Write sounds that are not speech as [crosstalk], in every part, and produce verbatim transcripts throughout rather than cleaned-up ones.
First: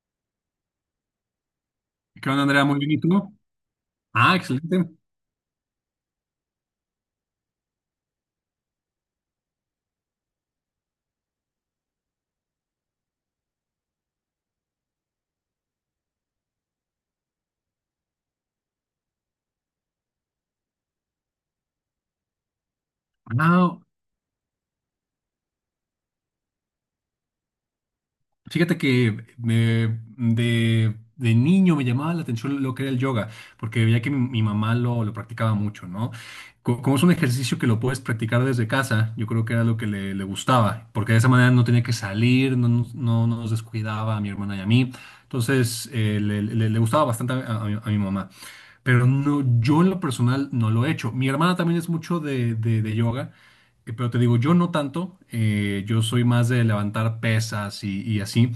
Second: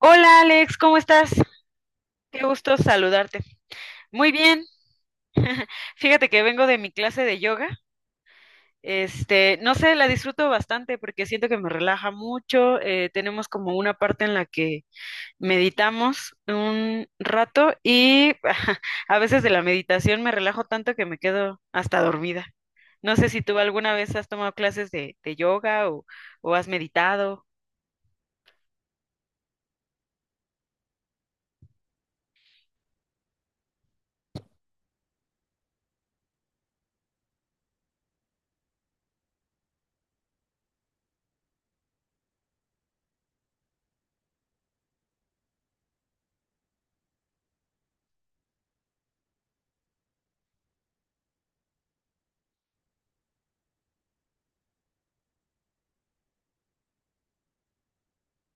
Hola Alex, ¿cómo estás? ¿Qué onda, Qué Andrea? gusto Muy bien, ¿y tú? saludarte. Muy Ah, bien. excelente. [laughs] Fíjate que vengo de mi clase de yoga. Este, no sé, la disfruto bastante porque siento que me relaja mucho. Eh, tenemos como una parte en la que meditamos un rato y [laughs] a veces de la meditación me relajo tanto que me quedo hasta dormida. No sé si tú Ah, alguna vez has tomado clases de, de yoga o o has meditado. fíjate que me- de, de niño me llamaba la atención lo que era el yoga, porque veía que mi, mi mamá lo, lo practicaba mucho, ¿no? Co- Como es un ejercicio que lo puedes practicar desde casa, yo creo que era lo que le, le gustaba, porque de esa manera no tenía que salir, no, nos no- no nos descuidaba a mi hermana y a mí. Entonces, eh, le, le- le gustaba bastante a a mi a mi mamá. Pero no, yo en lo personal no lo he hecho. Mi hermana también es mucho de, de- de yoga. Eh, Pero te digo, yo no tanto, eh, yo soy más de levantar pesas y, y así,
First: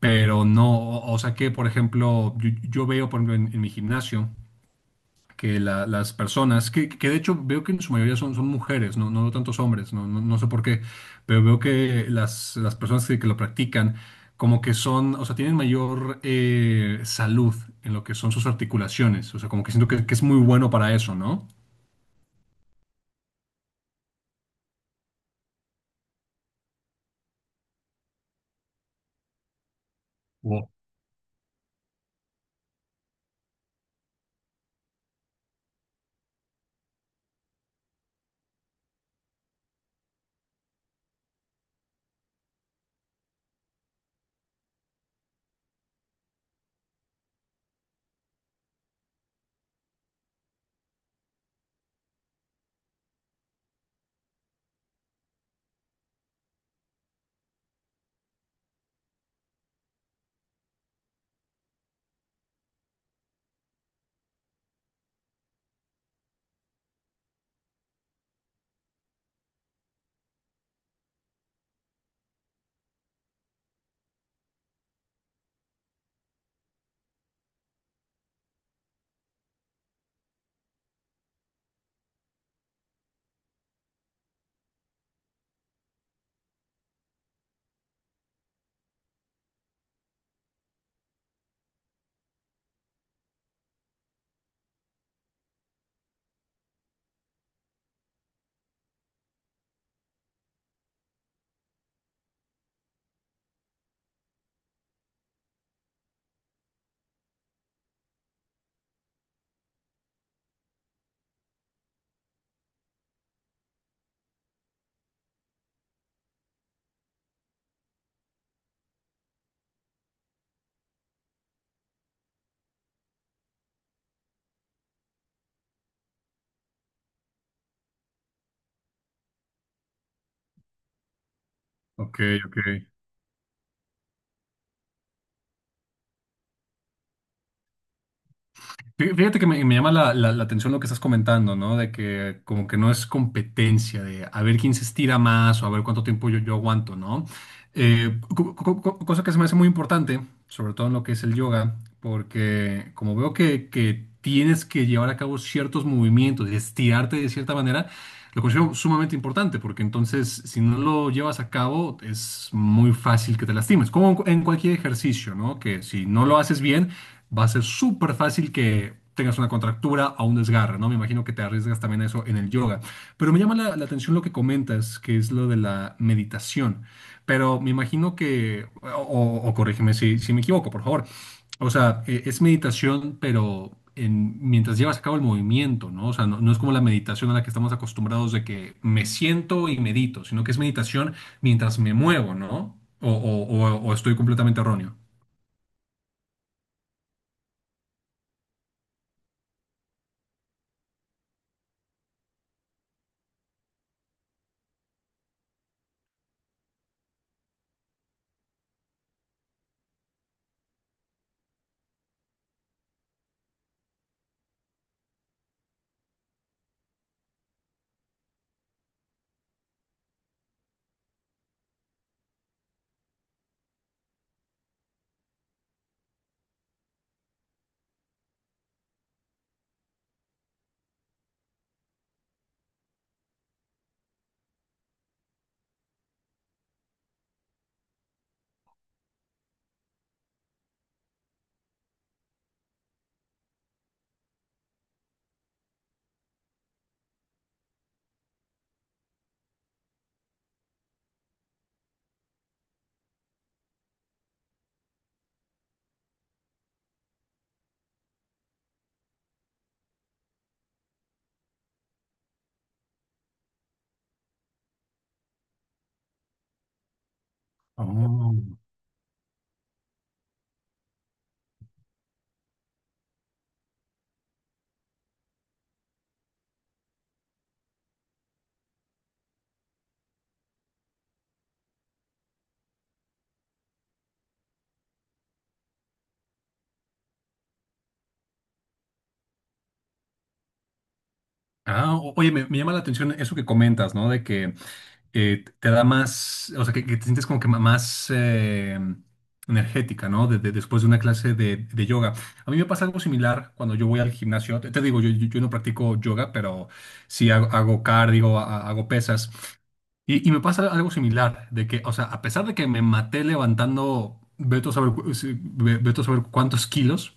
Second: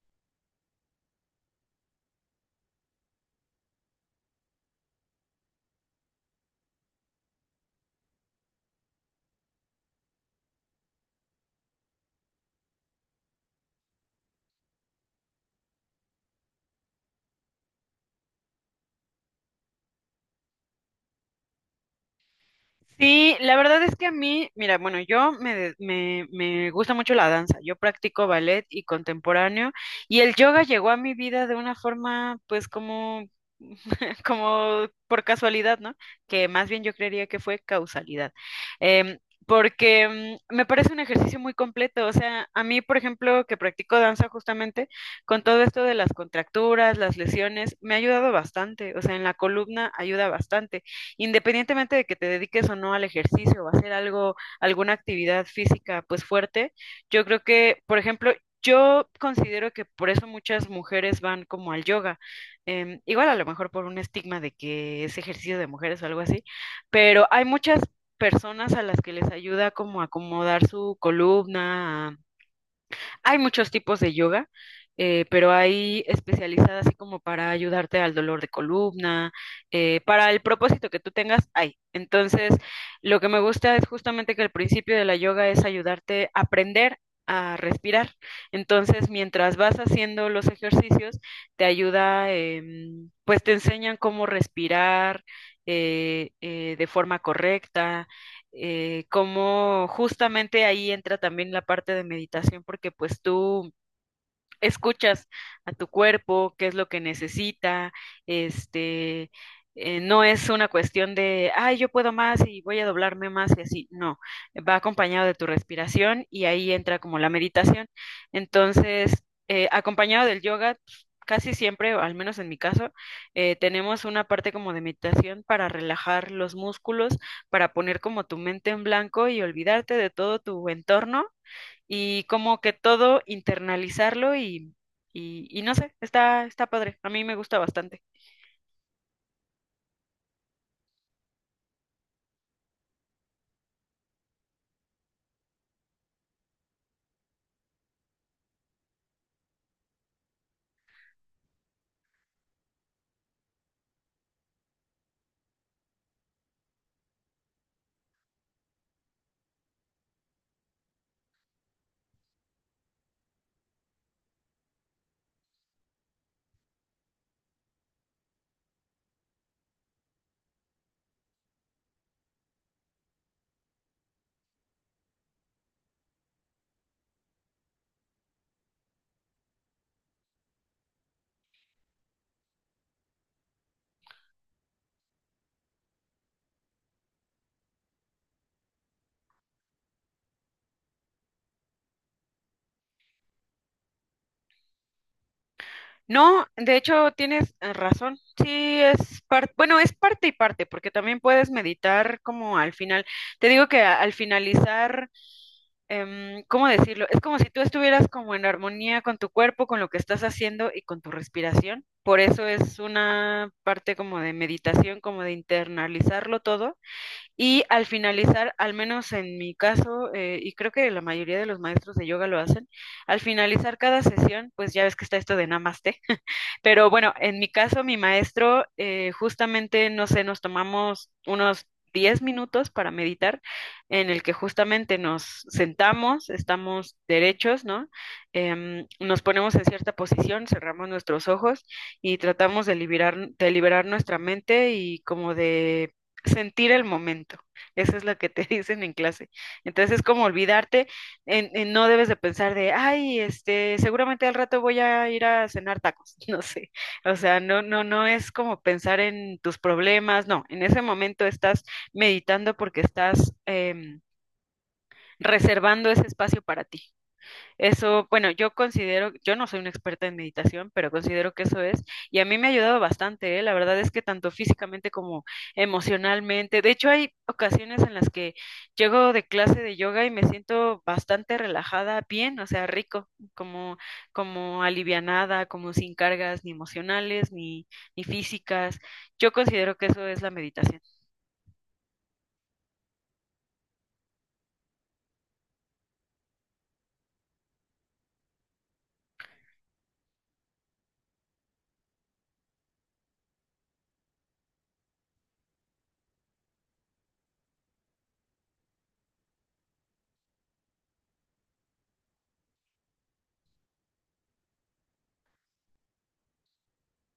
pero no, o, o sea que, por ejemplo, yo, yo veo, por ejemplo, en, en mi gimnasio que la- las personas, que, que de hecho veo que en su mayoría son, son mujeres, no, no veo tantos hombres, no, no, no sé por qué, pero veo que las, las personas que, que lo practican, como que son, o sea, tienen mayor eh, salud en lo que son sus articulaciones, o sea, como que siento que, que es muy bueno para eso, ¿no? Sí, la verdad es que a mí, mira, bueno, yo me, de- me, me gusta mucho la danza, yo practico ballet y contemporáneo y el yoga Wow. llegó a mi vida de una forma pues como, [laughs] como por casualidad, ¿no? Que más bien yo creería que fue causalidad. Em, Porque mm, me parece un ejercicio muy completo, o sea, a mí, por ejemplo, que practico danza justamente, con todo esto de las contracturas, las lesiones, me ha ayudado bastante, o sea, en la columna ayuda bastante independientemente de que te dediques o no al ejercicio o a hacer algo, alguna actividad física pues fuerte, yo creo que, por ejemplo, yo considero que por eso muchas mujeres van como al yoga, em, igual a lo mejor por un estigma de que es ejercicio de mujeres o algo así, pero hay muchas personas a las que les ayuda como a acomodar su columna, hay muchos tipos de yoga, eh, pero hay especializadas así como para ayudarte al dolor de columna, eh, para el propósito que tú tengas, hay. Entonces, lo que me gusta es justamente que el principio de la yoga es ayudarte a aprender a respirar. Entonces, mientras vas haciendo los ejercicios, te ayuda, em, pues te enseñan cómo respirar eh, eh, de forma correcta, eh, cómo justamente ahí entra también la parte de meditación, porque pues tú escuchas a tu cuerpo, qué es lo que necesita, este, eh, no es una cuestión de, ay, yo puedo más y voy a doblarme más y así, no, va acompañado de tu respiración y ahí entra como la meditación. Entonces, eh, acompañado del yoga, pues, casi siempre, o al menos en mi caso, eh, tenemos una parte como de meditación para relajar los músculos, para poner como tu mente en blanco y olvidarte de todo tu entorno Ok, y ok. como que todo internalizarlo y, y, y no sé, está, está padre, a mí me gusta bastante. Fí- Fíjate que me, me llama la, la- la atención lo que estás comentando, ¿no? De que como que no es competencia, de a ver quién se estira más o a ver cuánto tiempo yo, yo aguanto, ¿no? Eh, co- co- co- cosa que se me hace muy importante, sobre todo en lo que es el yoga, porque como veo que, que tienes que llevar a cabo ciertos movimientos y estirarte de cierta manera, lo considero sumamente importante porque entonces si no lo llevas a cabo es muy fácil que te lastimes, como en cu- en cualquier ejercicio, ¿no? Que si no lo haces bien va a ser súper fácil que tengas una contractura o un desgarre, ¿no? Me imagino que te arriesgas también a eso en el yoga. Pero me llama la, la atención lo que comentas, que es lo de la meditación. Pero me imagino que, o, o- o corrígeme si, si me equivoco, por favor, o sea, e- es meditación, pero en, mientras llevas a cabo el movimiento, ¿no? O sea, no, no es como la meditación a la que estamos acostumbrados de que me siento y medito, sino que es meditación mientras me muevo, ¿no? O, o- o- o estoy completamente erróneo. No, de hecho tienes eh, razón, sí es parte, bueno, es parte y parte, porque también puedes meditar como al final, te digo que a- al finalizar, em, ¿cómo decirlo? Es como si tú estuvieras como en armonía con tu cuerpo, con lo que estás haciendo y con tu respiración, por eso es una parte como de meditación, como de internalizarlo todo. Y al finalizar, al menos en mi caso, eh, y creo que la mayoría de los maestros de yoga lo hacen, al finalizar cada sesión, pues ya ves que está esto de namaste. Pero bueno, en mi caso, mi maestro, eh, justamente, no sé, nos tomamos unos diez minutos para meditar, en el que justamente nos sentamos, estamos derechos, ¿no? Em, nos ponemos en cierta posición, cerramos nuestros ojos y tratamos de liberar, de liberar nuestra mente y como de sentir el momento. Eso es lo que te [laughs] dicen en clase. Entonces es como olvidarte en- en no debes de pensar de, ay, este, seguramente al rato voy a ir a cenar tacos, [laughs] no sé. O sea, no, no, no es como pensar en tus problemas, no. En ese momento estás meditando porque estás em, reservando ese espacio para ti. Eso, bueno, yo Oh. considero, yo no soy una experta en meditación, pero considero que eso es, y a mí me ha ayudado bastante, ¿eh? La verdad es que tanto físicamente como emocionalmente, de hecho hay ocasiones en las que llego de clase de yoga y me siento bastante relajada, bien, o sea, rico, como, como alivianada, como sin cargas ni emocionales ni, ni físicas. Yo considero que eso es la meditación. Ah, o- oye, me, me llama la atención eso que comentas, ¿no? De que eh, te da más, o sea, que, que te sientes como que ma- más eh, energética, ¿no? De- de- después de una clase de, de yoga. A mí me pasa algo similar cuando yo voy al gimnasio. Te, te digo, yo, yo, yo no practico yoga, pero sí hago, hago cardio, ha- hago pesas. Y, y me pasa algo similar, de que, o sea, a pesar de que me maté levantando, veto a saber, cu- sí, ve- vete a saber cuántos kilos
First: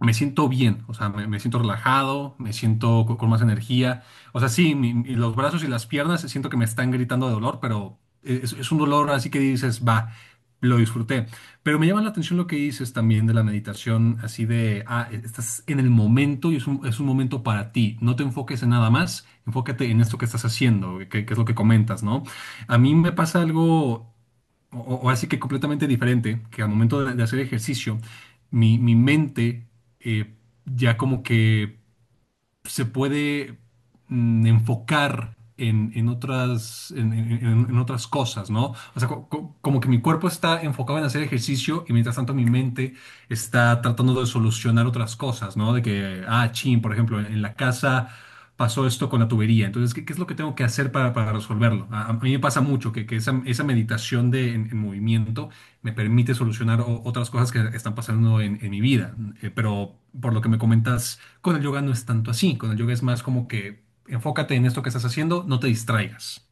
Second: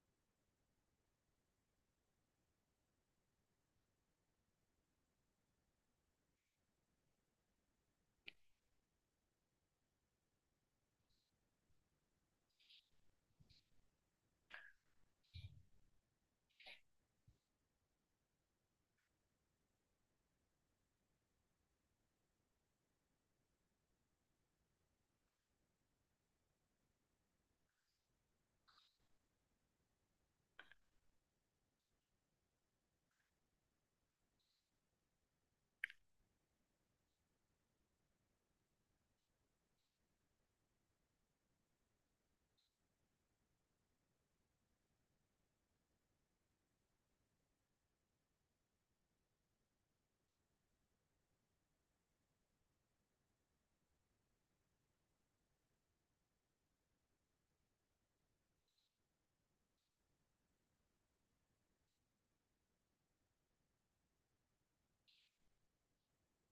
me siento bien, o sea, me, me siento relajado, me siento co- con, más energía. O sea, sí, mi- mi- los brazos y las piernas siento que me están gritando de dolor, pero es, es un dolor así que dices, va, lo disfruté. Pero me llama la atención lo que dices también de la meditación, así de, ah, estás en el momento y es un, es un momento para ti. No te enfoques en nada más, enfócate en esto que estás haciendo, que, que es lo que comentas, ¿no? A mí me pasa algo. O, o así que completamente diferente, que al momento de de hacer ejercicio, mi, mi mente eh, ya como que se puede mm, enfocar en, en otras, en, en- en- en otras cosas, ¿no? O sea, co- co- como que mi cuerpo está enfocado en hacer ejercicio y mientras tanto mi mente está tratando de solucionar otras cosas, ¿no? De que, ah, chin, por ejemplo, en, en la casa pasó esto con la tubería, entonces, ¿qué, qué es lo que tengo que hacer para, para resolverlo? A, a mí me pasa mucho que, que esa, esa meditación de, en en movimiento me permite solucionar o- otras cosas que están pasando en, en mi vida. Eh, pero por lo que me comentas, con el yoga no es tanto así. Con el yoga es más como que enfócate en esto que estás haciendo, no te distraigas.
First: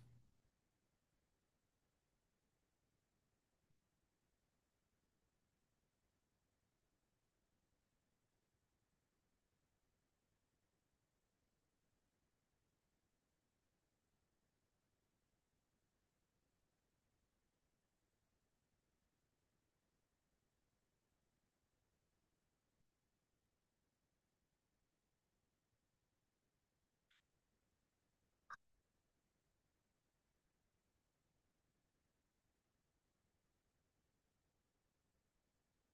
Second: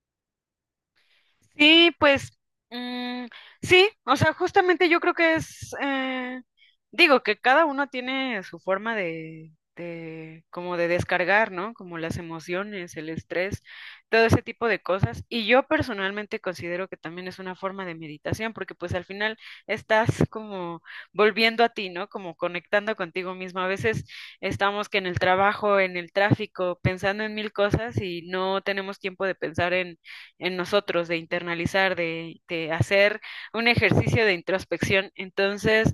Sí, pues mm, sí, o sea, justamente yo creo que es, eh, digo que cada uno tiene su forma de, de, como de descargar, ¿no? Como las emociones, el estrés, todo ese tipo de cosas. Y yo personalmente considero que también es una forma de meditación, porque pues al final estás como volviendo a ti, ¿no? Como conectando contigo mismo. A veces estamos que en el trabajo, en el tráfico, pensando en mil cosas y no tenemos tiempo de pensar en en nosotros, de internalizar, de, de hacer un ejercicio de introspección. Entonces,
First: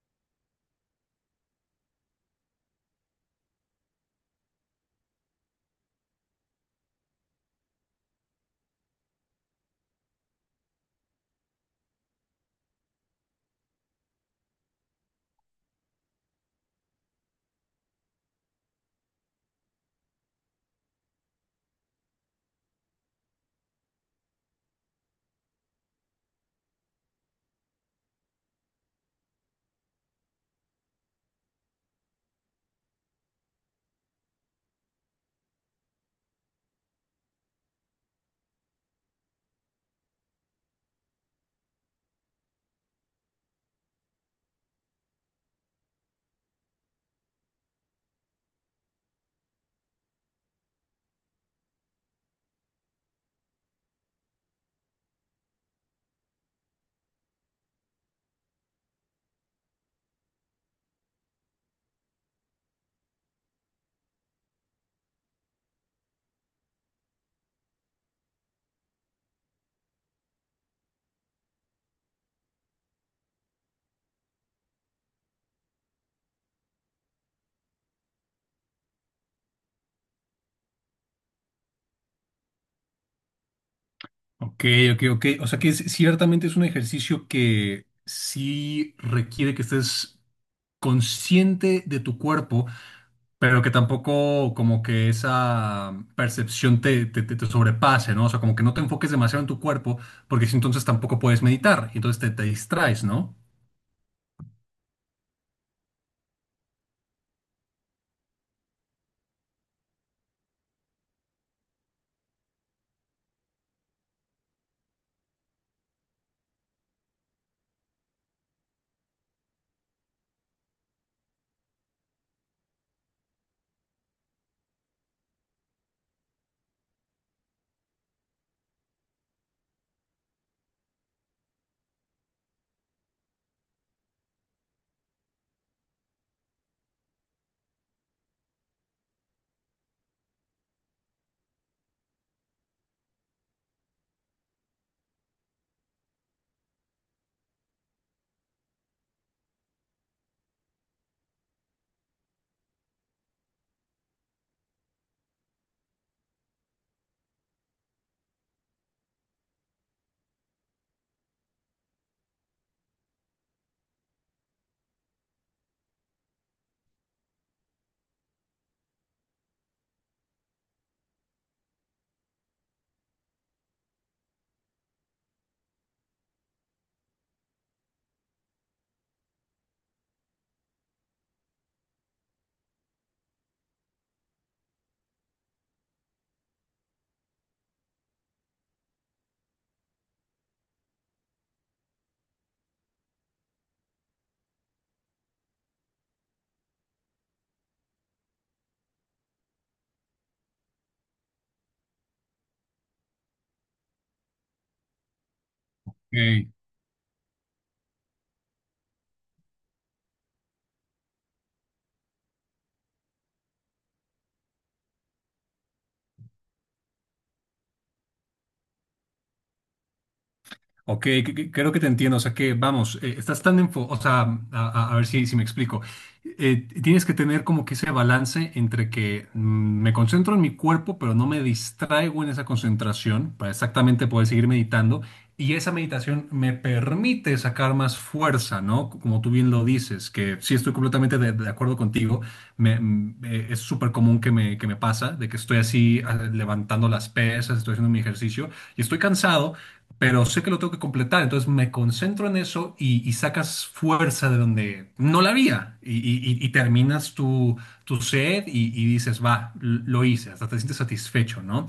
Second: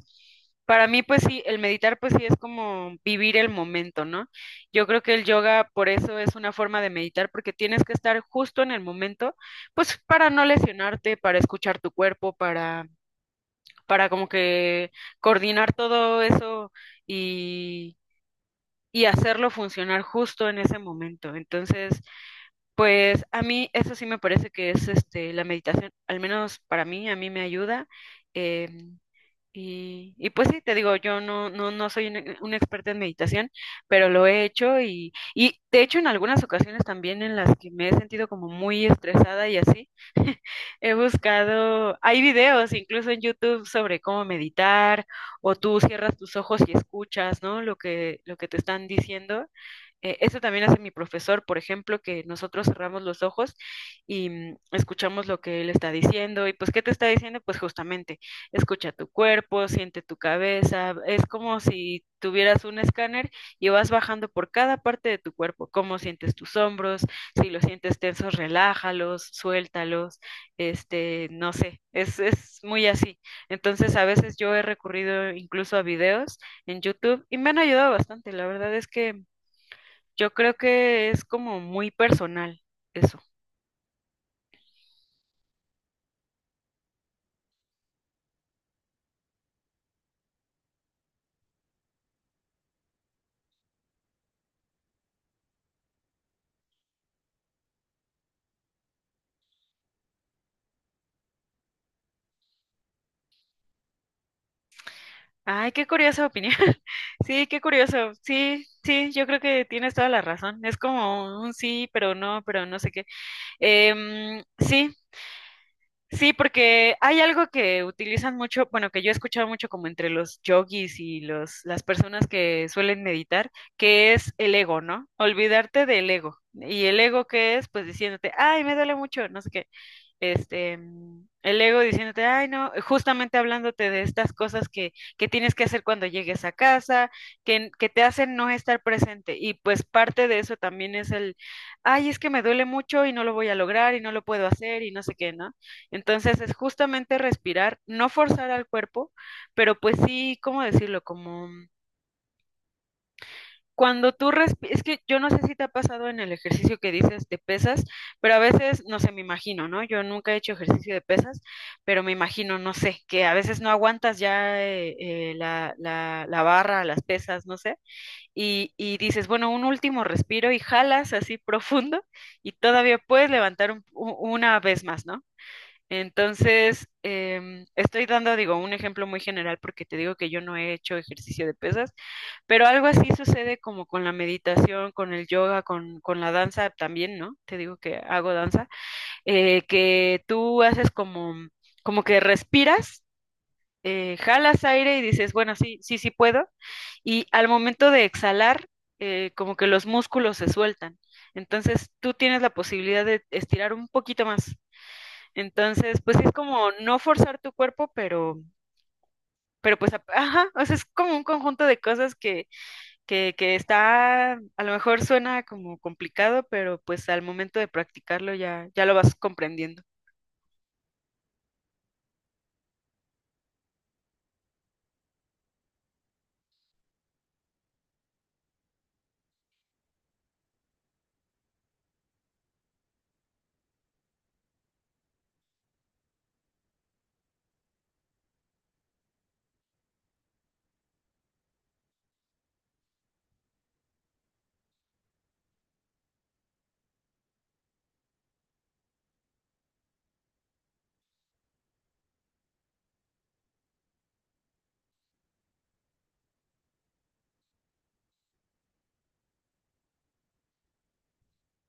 para mí, pues sí, el meditar, pues sí, es como vivir el momento, ¿no? Yo creo que el yoga, por eso es una forma de meditar, porque tienes que estar justo en el momento, pues para no lesionarte, para escuchar tu cuerpo, para, para como que coordinar todo eso y, y hacerlo funcionar justo en ese momento. Entonces, pues a mí eso sí me parece que es este la meditación, al menos para mí, a mí me ayuda. em, y, y pues sí, te digo, yo no, no, no soy una, una experta en meditación, pero lo he hecho y, y de hecho en algunas ocasiones también en las que me he sentido como muy estresada y así, he buscado, hay videos incluso en YouTube sobre cómo meditar, o tú cierras tus ojos y escuchas, ¿no? Lo que, lo que te están diciendo. Eh, eso también hace mi profesor, por ejemplo, que nosotros cerramos los ojos y mm, escuchamos lo que él está diciendo. ¿Y pues qué te está diciendo? Pues justamente, escucha tu cuerpo, siente tu cabeza. Es como si tuvieras un escáner y vas bajando por cada parte de tu cuerpo. ¿Cómo sientes tus hombros? Si los sientes tensos, relájalos, suéltalos, este, no sé, es, es muy así. Entonces, a veces yo he recurrido incluso a videos en YouTube y me han ayudado bastante. La verdad es que yo creo que es como muy personal eso. Ok, ok, ok. O sea que es- ciertamente es un ejercicio que sí requiere que estés consciente de tu cuerpo, pero que tampoco como que esa percepción te, te, te- te sobrepase, ¿no? O sea, como que no te enfoques demasiado en tu cuerpo, porque si entonces tampoco puedes meditar, y entonces te, te distraes, ¿no? Ay, qué curiosa opinión. [laughs] Sí, qué curioso. Sí, sí, yo creo que tienes toda la razón. Es como un sí, pero no, pero no sé qué. Em, sí, sí, porque hay algo que utilizan mucho, bueno, que yo he escuchado mucho como entre los yogis y los, las personas que suelen meditar, que es el ego, ¿no? Olvidarte del ego. ¿Y el ego qué es? Pues diciéndote, ay, me duele mucho, no sé qué, este, mm, el ego diciéndote, ay, no, justamente hablándote de estas cosas que, que tienes que hacer cuando llegues a casa, que, que te hacen no estar presente. Y pues parte de eso también es el, ay, es que me duele mucho y no lo voy a lograr y no lo puedo hacer y no sé qué, ¿no? Entonces es justamente respirar, no forzar al cuerpo, pero pues sí, ¿cómo decirlo? Como mm, cuando tú respiras, es que yo no sé si te ha pasado en el ejercicio que dices de pesas, pero a veces, no sé, me imagino, ¿no? Yo nunca he hecho ejercicio de pesas, pero me imagino, no sé, que a veces no aguantas ya eh, eh, la, la, la barra, las pesas, no sé, y, y dices, bueno, un último respiro y jalas así profundo y todavía puedes levantar un- u- una vez más, ¿no? Entonces, em, estoy dando, digo, un ejemplo muy general porque te digo que yo no he hecho ejercicio de pesas, pero algo así sucede como con la meditación, con el yoga, con, con la danza también, ¿no? Te digo que hago danza, eh, que tú haces como, como que respiras, eh, jalas aire y dices, bueno, sí, sí, sí puedo. Y al momento de exhalar, eh, como que los músculos se sueltan. Entonces tú tienes la posibilidad de estirar un poquito más. Entonces, pues sí es Ey, como no forzar tu cuerpo, pero, pero pues, ap- ajá, o sea, es como un conjunto de cosas que, que está, a lo mejor suena como complicado, pero pues al momento de practicarlo ya, ya lo vas comprendiendo. ok, que- que- creo que te entiendo. O sea que, vamos, eh, estás tan enfo, o sea, a, a- a ver si, si me explico. Eh, tienes que tener como que ese balance entre que mm, me concentro en mi cuerpo, pero no me distraigo en esa concentración para exactamente poder seguir meditando. Y esa meditación me permite sacar más fuerza, ¿no? Como tú bien lo dices, que sí estoy completamente de, de acuerdo contigo. Me, mm, eh, es súper común que me, que me pasa, de que estoy así ah, levantando las pesas, estoy haciendo mi ejercicio y estoy cansado, pero sé que lo tengo que completar, entonces me concentro en eso y, y sacas fuerza de donde no la había y, y- y- y terminas tu, tu set y, y dices, va, l- lo hice, hasta te sientes satisfecho, ¿no?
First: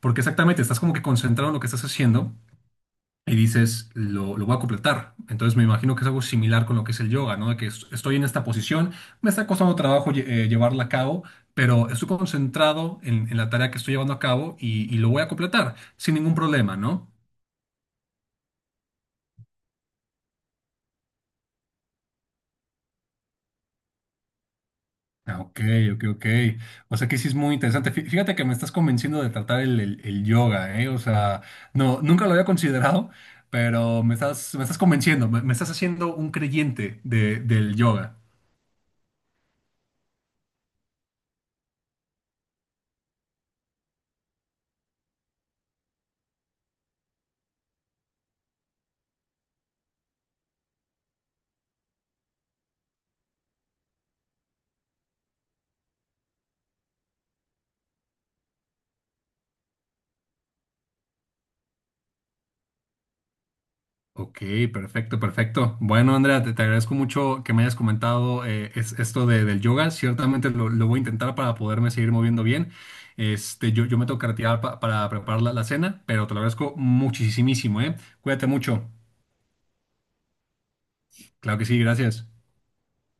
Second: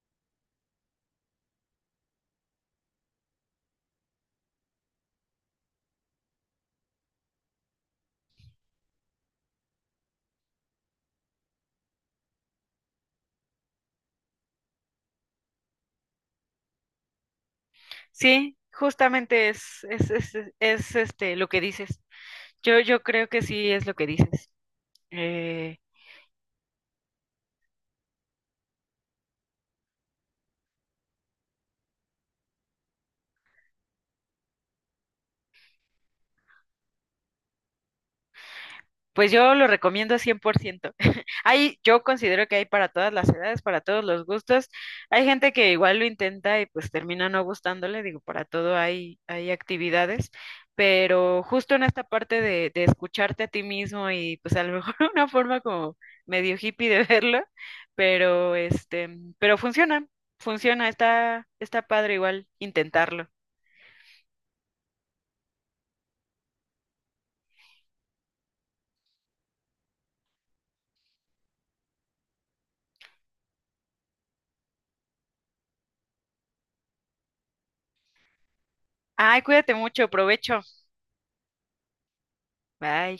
Porque exactamente, estás como que concentrado en lo que estás haciendo y dices, lo, lo voy a completar. Entonces me imagino que es algo similar con lo que es el yoga, ¿no? De que es- estoy en esta posición, me está costando trabajo lle- eh, llevarla a cabo, pero estoy concentrado en, en la tarea que estoy llevando a cabo y, y lo voy a completar sin ningún problema, ¿no? Sí, justamente es, es, es, es, este lo que dices. Yo, yo creo que sí es lo que dices. Ah, ok, Eh, ok, ok. O sea que sí es muy interesante. Fí- Fíjate que me estás convenciendo de tratar el, el- el yoga, ¿eh? O sea, no, nunca lo había considerado, pero me estás, me estás convenciendo, me, me estás haciendo un creyente de- del yoga. Pues yo lo recomiendo cien por ciento. [laughs] Hay, yo considero que hay para todas las edades, para todos los gustos. Hay gente que igual lo intenta y pues termina no gustándole, digo, para todo hay, hay actividades, pero justo en esta parte de, de escucharte a ti mismo y pues a lo mejor [laughs] una forma como medio hippie de verlo, pero este, pero funciona, funciona, está, está padre igual intentarlo. Ok, perfecto, perfecto. Bueno, Andrea, te, te agradezco mucho que me hayas comentado eh, es- esto de- del yoga. Ciertamente lo, lo voy a intentar para poderme seguir moviendo bien. Este, yo, yo me tengo que retirar pa- para preparar la, la cena, pero te lo agradezco muchísimo, ¿eh? Cuídate mucho. Ay, cuídate mucho, provecho. Claro que sí, gracias. Bye.